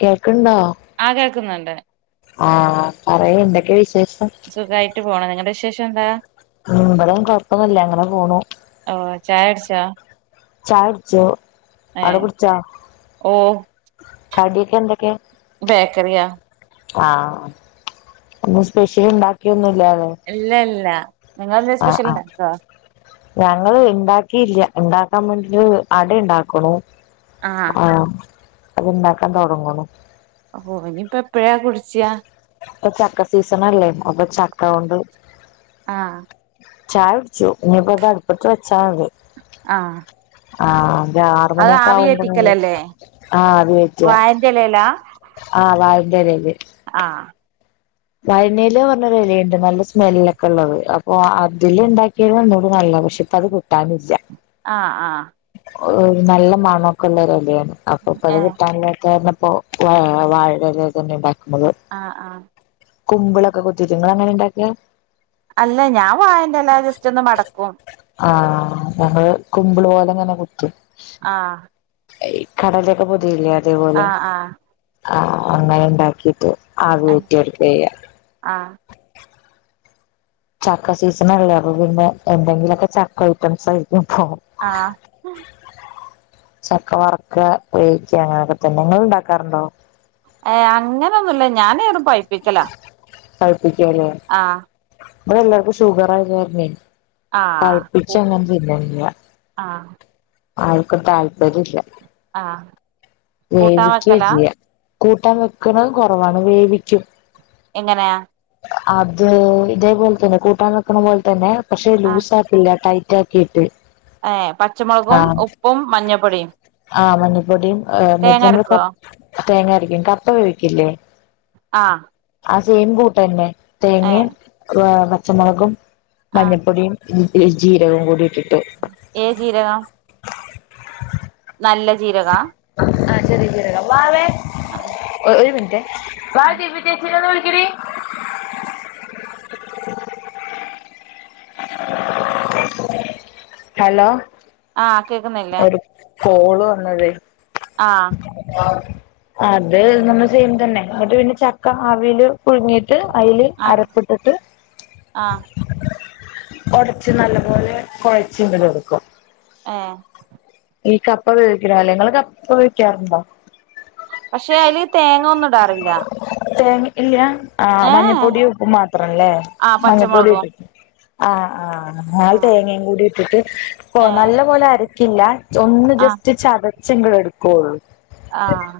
കേൾക്കണ്ടോ ആ കേൾക്കുന്നുണ്ട് ആഹ് പറയാ എന്തൊക്കെ വിശേഷം. സുഖമായിട്ട് പോണം നിങ്ങളുടെ വിശേഷം എന്താ മുമ്പലം കൊഴപ്പൊന്നല്ല അങ്ങനെ പോണു ച്ച ചായുടച്ചു. ഏഹ് ഓ കടിയൊക്കെ എന്തൊക്കെയാ ബേക്കറിയ ആഹ് ഇന്ന് സ്പെഷ്യലണ്ടാക്കിയന്ന ഇല്ല ഇല്ല. നിങ്ങളെന്തേ ആഹ് സ്പെഷ്യൽ ആഹ് ഉണ്ടാക്കോ ഞങ്ങള് ഇണ്ടാക്കിയില്ല ഇണ്ട [unintelligible] അട ഇണ്ടാക്കുണു ആഹ്. അത് ഇണ്ടാക്കാൻ തൊടങ്ങണു ഓ ഇനിയിപ്പ എപ്പഴാ കുടിച്ചിയാ. ഇപ്പൊ ചക്ക സീസണല്ലേ അപ്പൊ ചക്ക കൊണ്ട് ആഹ്. ചായുടിച്ചു ഇന്നിപ്പിത് അടുപ്പത്ത് വെച്ചാതി. ആഹ് ആ ആരാറ് മണിയൊക്കെ ആവുമ്പോ ആവി കെറ്റുവ വാഴന്റെ ഇലയിലാ ആഹ് വാഴന്റെലെല്. ആ വയനയില പറഞ്ഞൊരു ഇലയുണ്ട് നല്ല സ്മെല്ലൊക്കെ ഉള്ളത് അപ്പൊ അതില് ണ്ടാക്കിയ ഒന്നുടെ നല്ല പക്ഷെ പ്പത് കിട്ടാനില്ല. ആഹ് ആ. ഓ നല്ല മണൊക്കെള്ളരു ഇലണ് അപ്പൊ ഇപ്പ അത് ഏ കിട്ടാനില്ലാത്താരണം വാഴേലെല് തന്നെ ആഹ് ആ. കുമ്പളൊക്കെ കൊത്തീട്ട് ങ്ങളങ്ങനെണ്ടാക്ക. അല്ല ഞാൻ വായന്റെല്ല ജസ്റ്റ് ഒന്ന് മടക്കും. കൊമ്പിൾ പോലെങ്ങനെ കുത്തും. ആഹ് ഈ കടലയൊക്കെ പൊതിയൂലെ ആഹ് ആഹ്. ആഹ് അങ്ങനെണ്ടാക്കിട്ട് ആവി കേറ്റി എടുക്കയ്യ. ആ ചക്ക സീസൺല്ലേ അപ്പ പിന്നെ എന്തെങ്കിലൊക്കെ ചക്ക ഐറ്റംസ് ആയി ആഹ്. ചക്ക വറക്ക വേവിക്ക അങ്ങനൊക്കെതന്നെ ങ്ങള് ഇണ്ടാക്കാറുണ്ടോ? ഏയ് അങ്ങനൊന്നുല്ല ഞാനിവിടെ പയിപ്പിക്കല പായിപ്പിക്കുംയല്ലേ ഇവിടെ എല്ലാവർക്കും ഷുഗർയായത് കാരണ ആ പഴപ്പിച്ചങ്ങനെ തിന്നലില്ല ആ ആൾക്കും താല്പര്യമില്ല ആഹ് വേവിക്കകയും ചെയ്യാം കൂട്ടാൻ വെക്കണതും കൊറവാണ് വേവിക്കും. എങ്ങനെയാ. അത് ഇതേപോലെ തന്നെ കൂട്ടാൻ വെക്കണ പോലെ തന്നെ പക്ഷേ ലൂസ് ആക്കില്ല ടൈറ്റ് റ്റാ [unintelligible] ക്കിയിട്ട്. ഏയ് പച്ചമുളകും ഉപ്പും മഞ്ഞപ്പൊടിയും ആഹ് മഞ്ഞപ്പൊടിം തേങ്ങ മറ്റെനമ്മള് അരക്കോ തേങ്ങരിക്കുംകപ്പ വേവിക്കില്ലേ. ആഹ് ആ സെയിം കൂട്ട് തന്നെ തേങ്ങയും ഏഹ് പച്ചമുളകും ആഹ് മഞ്ഞപ്പൊടിയും ഇഞ്ചി ജീരകവും കൂടിയിട്ട് ഏത് ജീരകം [inaudible] നല്ല ജീരകാവാ ആ ചെറിയജീരകം ആഹ് ആഹ് [unintelligible] ഹലോ ആഹ് കേക്കുന്നില്ലേ. ഒരു കോള് വന്നതേ ആഹ് അത് നമ്മള് സെയിം തന്നെ എന്നിട്ട് പിന്നെ ചക്ക അവില് പുഴുങ്ങീ ട്ട് അയില് ആഹ് അരപ്പിട്ടിട്ട് ആഹ് ഒടച്ച് നല്ല പോലെ കൊഴച്ച് ഇങ്ങട് കൊടുക്കും ആഹ് ഇനി കപ്പ വേവിക്കണാലെ ഇങ്ങള് കപ്പ വേവിക്കാറുണ്ടോ? പക്ഷെ അയില് തേങ്ങൊന്നു ഇടാറില്ല തേങ്ങ ഇല്യ ആ ഏഹ് മഞ്ഞപ്പൊടിയും ഉപ്പും മാത്രല്ലേ ആഹ് മഞ്ഞപ്പൊടി ഇട് പച്ചമുളകും ആഹ് ആഹ് ആഹ് അത് ഉം തേങ്ങയും കൂടി ഇട്ടിട്ട് കൊ ഏഹ് നല്ല പോലെ അരക്കില്ല ഒന്ന് ആഹ് ജസ്റ്റ് ചത ച്ചിങ്കെടുക്കോള്ളു ആഹ്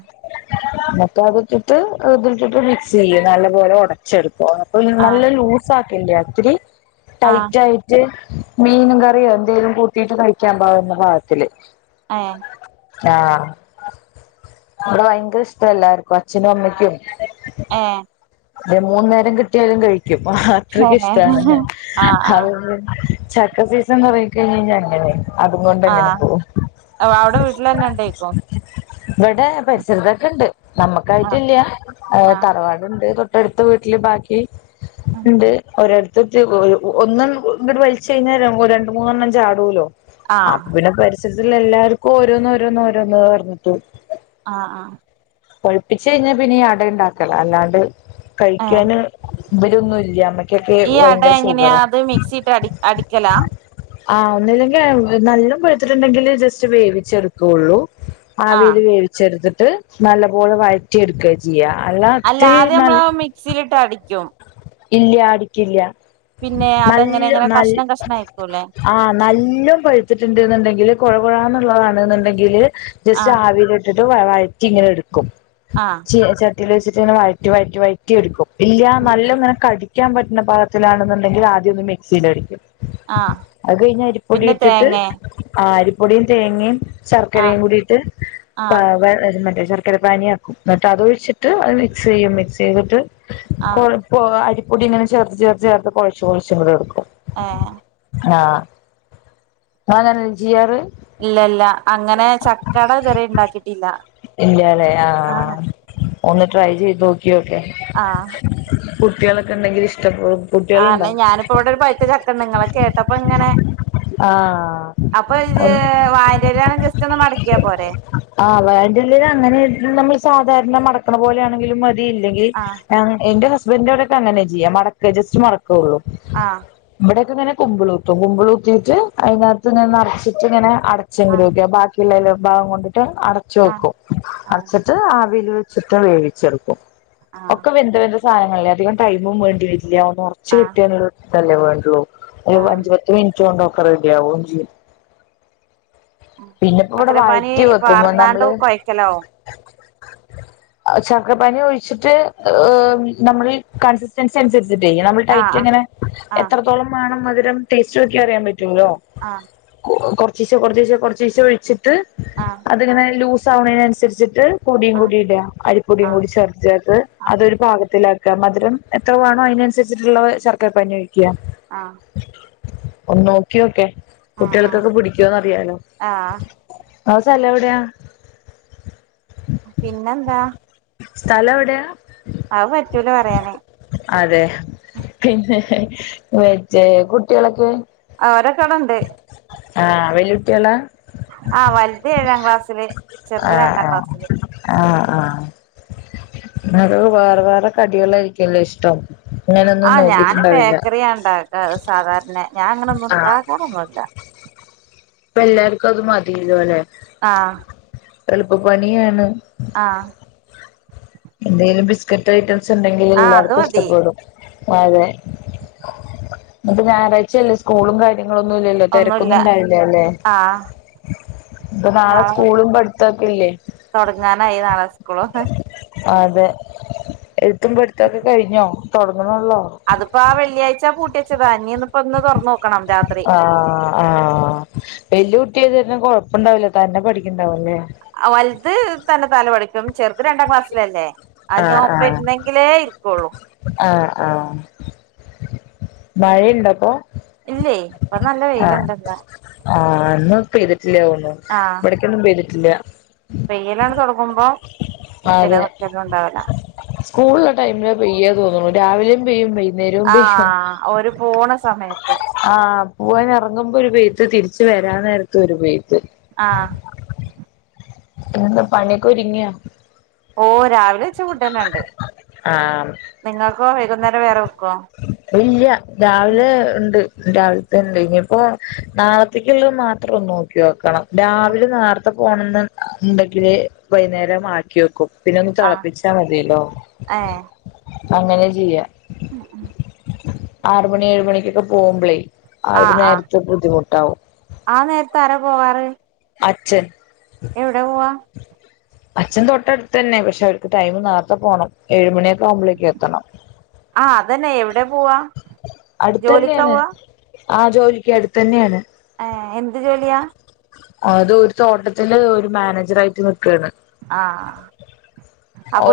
ന്നട്ട് അത്ട്ടിട്ട് ഇതിലിട്ടിട്ട് മിക്സ് ചെയ്യ നല്ലപോലെ ഒടച്ചെടുക്ക പോന്നപ്പം പിന്നെ ആഹ് നല്ല ലൂസ് ആക്കണ്ട ത്തിരി ആഹ് ടൈറ്റ് ആയിറ്റ് മീനും കറിയോ എന്തേലും കൂട്ടീട്ട് കഴിക്കാൻ പാവുന്ന പാകത്തില് ഏഹ് ആഹ് ഇബടെ ഭയങ്കര ഇഷ്ടാ എല്ലാർക്കും അച്ഛനും അമ്മയ്ക്കും ഏഹ് ദെ മൂന്ന് നേരം കിട്ടിയാലും കഴിക്കും അത്രക്ക് ഇഷ്ടാണ് ആഹ് ആഹ് അതുകൊണ്ട് ചക്ക സീസൺ തൊടങ്ങി കഴിഞ്ഞഴിഞ്ഞാ അങ്ങനെ അതുകൊണ്ടെങ്ങനെ ആഹ് പോവു അവിടെ വീട്ടിലന്നെ ഇണ്ടേക്കും ഇബടെ പരിസരത്തൊക്കെണ്ട് ആഹ് നമ്മുക്കായിട്ടില്ല ആഹ് തറവാടുണ്ട് തൊ ട്ടടുത്ത വീട്ടില് ബാക്കി ആഹ് ഉണ്ട് ഓരോരു ത്തിട്ട് ഒരു ഒന്നൊന്നു ഇങ്ങട് വലിച്ചഴിഞ്ഞാ രണ്ട് മൂന്നെണ്ണം ചാടോലോ അപ്പം ആഹ് പിന്നെ പരിസരത്തിള്ള എല്ലാർക്കും ഓരോന്ന് ഓരോന്ന് ഓരോന്ന് പറഞ്ഞിട്ട് ആഹ് ആഹ് പൊഴ്പ്പിച്ച് കഴിഞ്ഞാ പിന്നെ അട ഇണ്ടാക്കല അല്ലാണ്ട് ഏഹ് കഴിക്കാന് ഇബരൊന്നുല്ല്യ [unintelligible] ഈ അട എങ്ങനെയാ അത് മിക്സിട്ട് അടി അടിക്കല ആ ഒന്നില്ലെങ്കി വ് നല്ലോം പഴുത്തിട്ടുണ്ടെങ്കില് ജസ്റ്റ് വേവിച്ചെടുക്കോള്ളൂ ആഹ് ആവില് വേവിച്ചെടുത്തിട്ട് നല്ലപോലെ വഴറ്റി എടുക്കാ ചെയ്യ അല്ല ആദ്യം നമ്മളാ മിക്സിലിട്ട് അടിക്കും ഇല്ല അടിക്കില്ല്യ പിന്നെ അതെങ്ങനെ നല്ലോ ഇങ്ങനെ നൽ കഷ്ണം കഷ്ണം ആയിക്കൂല്ലേ ആഹ് നല്ലോം പഴത്തിട്ട്ണ്ട്ന്ന്ണ്ടെങ്കില് കുഴ കുഴാന്ന് ള്ളതാണ്ന്ന്ണ്ടെങ്കില് ജസ്റ്റ്‌ ആഹ് ആവിലിട്ടിട്ട് വാ വഴറ്റി ഇങ്ങനെ എടുക്കും ആഹ് ചീനചട്ടീ ല് വെച്ചിട്ടിങ്ങനെ വയറ്റി വഴറ്റി വഴറ്റി എടുക്കും ഇല്ല്യ ഉം നല്ലൊ ഇങ്ങനെ കടി ക്കാൻ പറ്റുന്ന പാഗത്തിലാണെന്നുണ്ടെങ്കില് ആദ്യോന്ന് മിക്സീലടിക്കും. ആഹ് അത് കഴിഞ്ഞ അരിപ്പൊടി പിന്നെ ഇട്ടിട്ട് തേങ്ങേ ആരി പൊടിയും തേങ്ങയും ശർക്കരയും ആഹ് കൂടിട്ട് ആഹ് [unintelligible] ശർക്കര പാനിയാക്കും എന്നിട്ട് അത് ഒഴിച്ചിട്ട് അത് മിക്സെയ്യും മിക്സ് ചെയ്തിട്ട് ആഹ് കൊഴപ്പൊ അരിപ്പൊടി ഇങ്ങനെ ചെർത്ത് ചെർത്ത് ചേർത്ത് കൊഴച്ച് കൊഴച്ച് കൂടെ എടുക്കും ആഹ താനൻജിയറ് ഇല്ല ഇല്ല അങ്ങനെ ചക്കട ഇതുവരെ ഇണ്ടാക്കിട്ട ഇല്ല്യാലേ ആഹ ഒന്ന് ട്രൈ ചെയ്തുോ ഓക്കെ ആഹ് കുട്ടികളൊക്കെ ഉണ്ടെങ്കിൽ ഇഷ്ട ആ ന്നാ ഞാനിപ്പോ ഇവിടെ ഒരു പൈത്ത ചക്കണ്ട് ഇങ്ങളെ കേട്ടപ്പ ഇങ്ങനെ ആഹ് അപ്പൊ ഇത് ഒന്ന് വായന്റെലയാണ് ജസ്റ്റ് ഒന്ന് മടക്കിയാ പോരെ ആഹ് വേണ്ടില്ലേല് അങ്ങനെ നമ്മള് സാധാരണ മടക്കണ പോലെയാണെങ്കിലും മതി ഇല്ലെങ്കിൽ ആഹ് എന്റെ ഹ സ്ബന്റൊടൊക്കെ അങ്ങന ചെയ്യാ മടക്ക ജസ്റ്റ് മടക്കുള്ളൂ ആഹ് ഇവിടൊക്കെങ്ങനെ കുമ്പുളൂത്ത് കുമ്പുളൂ റ്റ് റ്റ് അയിനാട്ത്ത് ഇങ്ങനെ നറച്ചിട്ടിങ്ങനെ അടച്ചെ ആഹ് [unintelligible] ബാക്കിള്ളേല് ഭാഗംകൊണ്ട് ട്ട് അടച്ച് ആഹ് വെക്കും ആഹ് അടച്ചിട്ട് ആവില് വെച്ചിട്ട് വേവിച്ചെടുക്കും ആഹ് ഒക്കെ വെന്ത് വര്ണ സാനങ്ങളല്ലേ അധികം ടൈമും വേണ്ടി വരില്ല ഒന്ന് ഒറച്ച് ആഹ് കിട്ടിയാല്. അല്ലെ വേണ്ടേള്ളൂ ഒരു ആഹ് അഞ്ച് പത്ത് മിൻറ്റോണ്ട് ഒക്ക റെഡി ആവും ചെയ്യും പിന്നെപ്പോ ഇവിടെ വഴറ്റി ഹെലോ അ ചക്കപ്പാനി ഒഴിച്ചിട്ട് നമ്മളി ഈ കൺസിസ്റ്റൻസി അനുസരി ച്ച് ചെയ്യണം നമ്മള് ടൈറ്റ് ആഹ് ഇങ്ങനെ ആഹ് എത്രത്തോളം വേണം മധുരം ടേസ്റ്റ് നോക്കിയ അറിയാൻ പറ്റും റ്റുല്ലോ ആഹ് കൊ കൊർച്ചീച്ച കൊർച്ചീച്ച കൊർച്ചീച്ച ഒഴിച്ചിട്ട് ആഹ് അതിങ്ങനെ ലൂസ സാവ്ണെനൻസരിച്ചിട്ട് പൊടിയും ആഹ് കൂട്ടി ഇട് അരിപ്പൊടിയും കൂടി ചേർ ചേർത്ത് ആഹ് ആഹ് അതൊരു പാകത്തിലാ ക്ക് മധ് രം എത്ര വേണോ അയി നൻസരിച്ചിട്ടുള്ള ശർക്കര പാനി ഒഴിക്ക് ആ ഒന്ന് നോക്കിയോക്കെ ആഹ് ആഹ് ആഹ് കുട്ടിൾക്കൊക്കെ പിടിക്കൊ ന്നറിയാലോ ആഹ് ങ്ങള സെലവിടെയാ പിന്നെന്താ സ്ഥല എവിടെയാ അയ് പറ്റൂല പറയാന് അതെ പിന്നെ [unintelligible] കുട്ടിളൊക്കെ അവരക്കടണ്ട് ആ വെല്ലുട്ടിള ആ വലുത് ഏഴാം ക്ലാസ്സില് ചെറുത് രണ്ടാം ക്ലാസ്സില് ആ അലോ വേറെ വേറെ കടിളെര് ക്കല്ലെ ഇഷ്ടം ആ ഇങ്ങനൊന്നും ഞാന് നോക്കിട്ടുണ്ടാവില്ല ബേക്കറിയാ ഇണ്ടാക്ക സാധാരണ ഞാനങ്ങനെ ഒന്നും ഇണ്ടാക്കാറൊന്നുല്ല ഇപ്പ എല്ലാർക്കു അത് മതിലോല്ലെ ആ എളുപ്പ പണിയാണ് ആ എന്തേലും ബിസ്ക്കറ്റ് ഐറ്റംസ് ഉണ്ടെങ്കില് ആഹ് അത് എല്ലാർക്കും മതി ഇഷ്ടപ്പെടും അതെ ഇപ്പ ഞായറാഴ്ച്ചല്ലേ സ്കൂളും കാര് ങ്ങളൊന്നുല്ലല്ലോ ഒന്നുല്ല തെരക്കൊന്നും ഇണ്ടാവില്ലാല്ലേ ആഹ് ഇപ്പൊ നാളെ സ്കൂളും പഠിപ്പ് ത്തക്കെല്ലി തൊടങ്ങാനായി നാളെ സ്കൂള് അതെ എഴുത്തുമ്പടുത്തൊക്കെ കഴിഞ്ഞോ തൊട അത്പ്പോ ആ വെള്ളിഴ്ച പൂട്ടിച്ചത ഇഞ്ഞിന്ന് ഇപ്പ ഇന്ന് തൊർ ന്നൊക്കണം ആ ആ വല്ല്യ കുട്ടിയായത്കാരണം കൊഴപ്പുണ്ടാവുല തന്നെ പഠിക്ക് ണ്ടാവല്ലേ അ വൽത് തന്നെ താല പഠിക്കും ഇത് രണ്ടാം ക്ലാസ്സിലല്ലേ അയ് ഞാൻ ഒപ്പ ഇര്ന്നെങ്കിലേ ഇരിക്കൊള്ളൂ ആ ആ മഴയുണ്ടപ്പോ ഇല്ലേ ഇപ്പ നല്ല വെയില് ഇണ്ട്ന്ന് ആ ഇന്നു പെയ്തിട്ടില്ലോണു ആഹ് ഇവിട് ക്കൊന്നും പെയ്തിട്ടില്ല പെയ്യലാണ് തൊടങ്ങുമ്പ പിന്നെ നിക്കലുണ്ടാവൂല സ്കൂൾ ഇള്ള ടൈം ലാ പെയ്യ തോന്നുണു രാവിലെയും പെയ്യും വൈ ന്നേരവും പെയ്യും ആഹ് ഓര് പോണ സമയത്ത് ആ പോവാൻ ഇറങ്ങുമ്പോ ഒരു പെയ്ത്ത് തിരിച്ച് വരാൻ നേരത്ത് ഒരു പെയ്ത്ത് ആ പിന്നെ എന്താ പണിയൊക്കെ ഒ രുങ്ങിയോ ഓ രാവിലെ [unintelligible] ആഹ് നിങ്ങൾ ഇല്ല രാവിലെ ഇണ്ട് രാവിലെതന്നെ കഴിഞ്ഞ് ഇനിയിപ്പോ നാളത്തേക്ക്ള്ള മാത്രം ഒന്ന് നോക്കി വെക്കണം രാവിലെ നേർത്തെ പോണംന്ന് ഇണ്ടെങ്കില് വൈന്നേരം ആക്കി വെക്കും പിന്നെ ഒന്ന് ആഹ് തെളാപ്പിച്ചാ മതിയല്ലോ അങ്ങനെ ചെയ്യാ ഉം ഉം ആറ് മണി ഏഴ് മണിക്കൊക്കെ പോകുവമ്പളേ ആ ഒര് ആഹ് ആഹ് നേരത്തെ ബുദ്ധിമുട്ടാവും ആ നേരത്ത് ആരാ പോവാറ് അച്ഛൻ എവടെയാ പോവാ അച്ഛൻ തൊട്ടടുത്ത് തന്നെ പശെ അവരക്ക് ടൈം നോർത്തേ പോണം ഏഴ്മണി മ്പാളേക്കും എത്തേണം അതയെന്നെ എവടെയാ പോവാ അട്ത്ത് ജോലിക്കാ അന്നെയാണ് പോവാ ആ ജോലിക്ക് അട്ത്ത് അന്നെയാണ് യെ എന്ത് ജോലിയാ അത് ഒര് തോട്ടത്തില് ഒര് മാനേജർ ആയിട്ട് നിക്കാണ് ആാ ഓ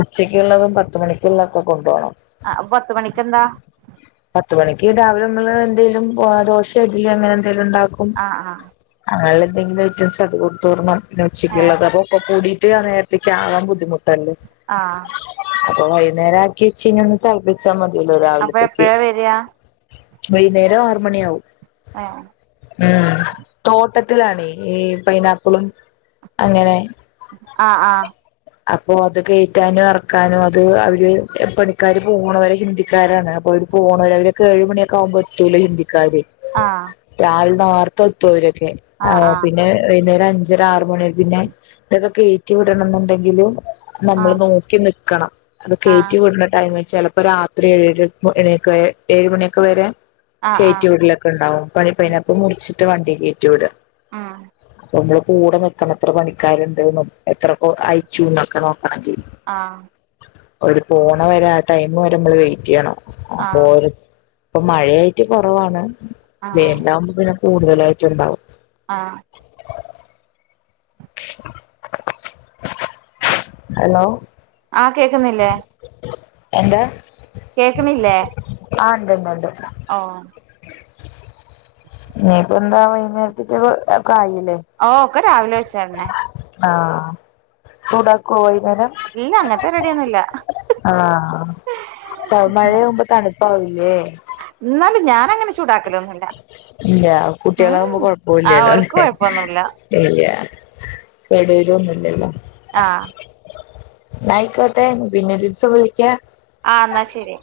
ഉച്ചക്കൊള്ളതും പത്ത് മണിക്കൊള്ളാ ഓക്കേ കൊണ്ട് പോണം ആ പത്ത് മണിക്കേന്താ പത്ത് മണിക്ക് രാവലെ നമ്മള് എന്തെലും ആ ദോശായെ ഇഡ്ഡലിയൊ അങ്ങനെ എന്തോലും ണ്ടാക്കും ആഹ് ആഹ് അങ്ങനെയോള്ളാ എന്തെങ്കിലും ഐറ്റംസ് ഓക്കേ കൊട്ത്ത് വിടണം പിന്നെ ഏഹ് ഉച്ചോയോള്ളത് അപ്പൊ ഒക്കെ കൂടിയിട്ട് ആ നേരത്തേക്ക് ആവാൻ ബുദ്ധിമുട്ട ആാ അപ്പൊ വൈകുന്നേരം ആക്കി വെച്ചിനാ ഒന്ന് തെളപ്പിച്ചാ മതിയല്ലോ അപ്പൊ രാവലത്തെ യെ എപ്പഴാ വരിക വൈക്ന്നേരം ആറ് മണിയാവും ഏഹ് ആാവും ഉം തോട്ടത്തിലാണേ ഈ പൈനാപ്പിളും അങ്ങനെ ആാ ആാ അപ്പോ അത് കേറ്റാനും എറക്കാനും അത് അവര് പണിക്കാര് പോണവരെ ഹിന്ദിക്കാരാണ് അപ്പോ ഓര് പോണവര് അവരൊക്കെ ഏഴ്മണിയൊക്കെ ആകുമ്പോഴ്ത്തൂല്ലോ ഹിന്ദിക്കാര് രാവലെ നർത്തേ എത്തു അവര് [unintelligible] ആ ആഹ് ആഹ് പിന്നെ വൈ അഞ്ചരാ ആറ് മണി പിന്നെ ഇതൊക്കെ കേറ്റി വിടണം എന്നോണ്ടെങ്കില് നമ്മള് ആഹ് നോക്കി നി ക്കാണം അത് ആഹ് കേറ്റി വിട്ന്നാ ടൈമില് ചെലപ്പോ രാത്രി ഏഴ് [unintelligible] ഏഴുമണിയൊക്കെ വെരെ ആഹ് ആഹ് ആഹ് കേറ്റിവിടെലൊക്കെ ഇണ്ടാവും [unintelligible] മുറിച്ച് ട്ട വണ്ടി കേറ്റി വിടാ ആാ നമ്മള് കൂടെ നിക്കണം എത്ര പണിക്കാരോണ്ട് എത്ര പേ അയച്ചുന്നോക്കെ നേ ആാ ഒര് പോണേ വെരെ ആ ടൈം വെരെ നമ്മള് വെയിറ്റ് ചെയ്യാണാം [unintelligible] ആഹ് ഇപ്പം മഴയായിട്ട് കൊറവാണ് ആഹ് വേനാവുമ്പാഴാ കൂട്തലായിട്ടും ഒണ്ടാവ്യാ ആാ ഹലോ ന്നില്ലോ എന്താ കേക്കാണില്ലോ ആാ ഇണ്ട് ഇണ്ട് ഇണ്ട് ഓ ഇനി ഇപ്പം എന്താ വൈന്നേരത്തേക്ക് [unintelligible] ഓ ഒക്കെ രാവലെ വെച്ചോന്നേ ആാ ചൂടാ [unintelligible] ഇല്ലാ അങ്ങത്തെ റെഡിയെ ആാ അ മഴയാവുമ്പോ തണ്പ്പാവുല്ലേ ഞാന് അങ്ങനെ ചൂടാക്കലൊന്നു ഇല്ലാ ഇല്ല്യാ കുട്ടിളാവുമ്പോ കൊഴപ്പോയില്ല അല്ലോ അവർക്ക് കൊഴപ്പൊന്നുമില്ല ഇല്ല്യാ ചാടിലൊന്നില്ലല്ലോ ആ ആയിക്കോട്ടെ പിന്നോരീസം വിളിക്കാം ആ എന്നാ ശരി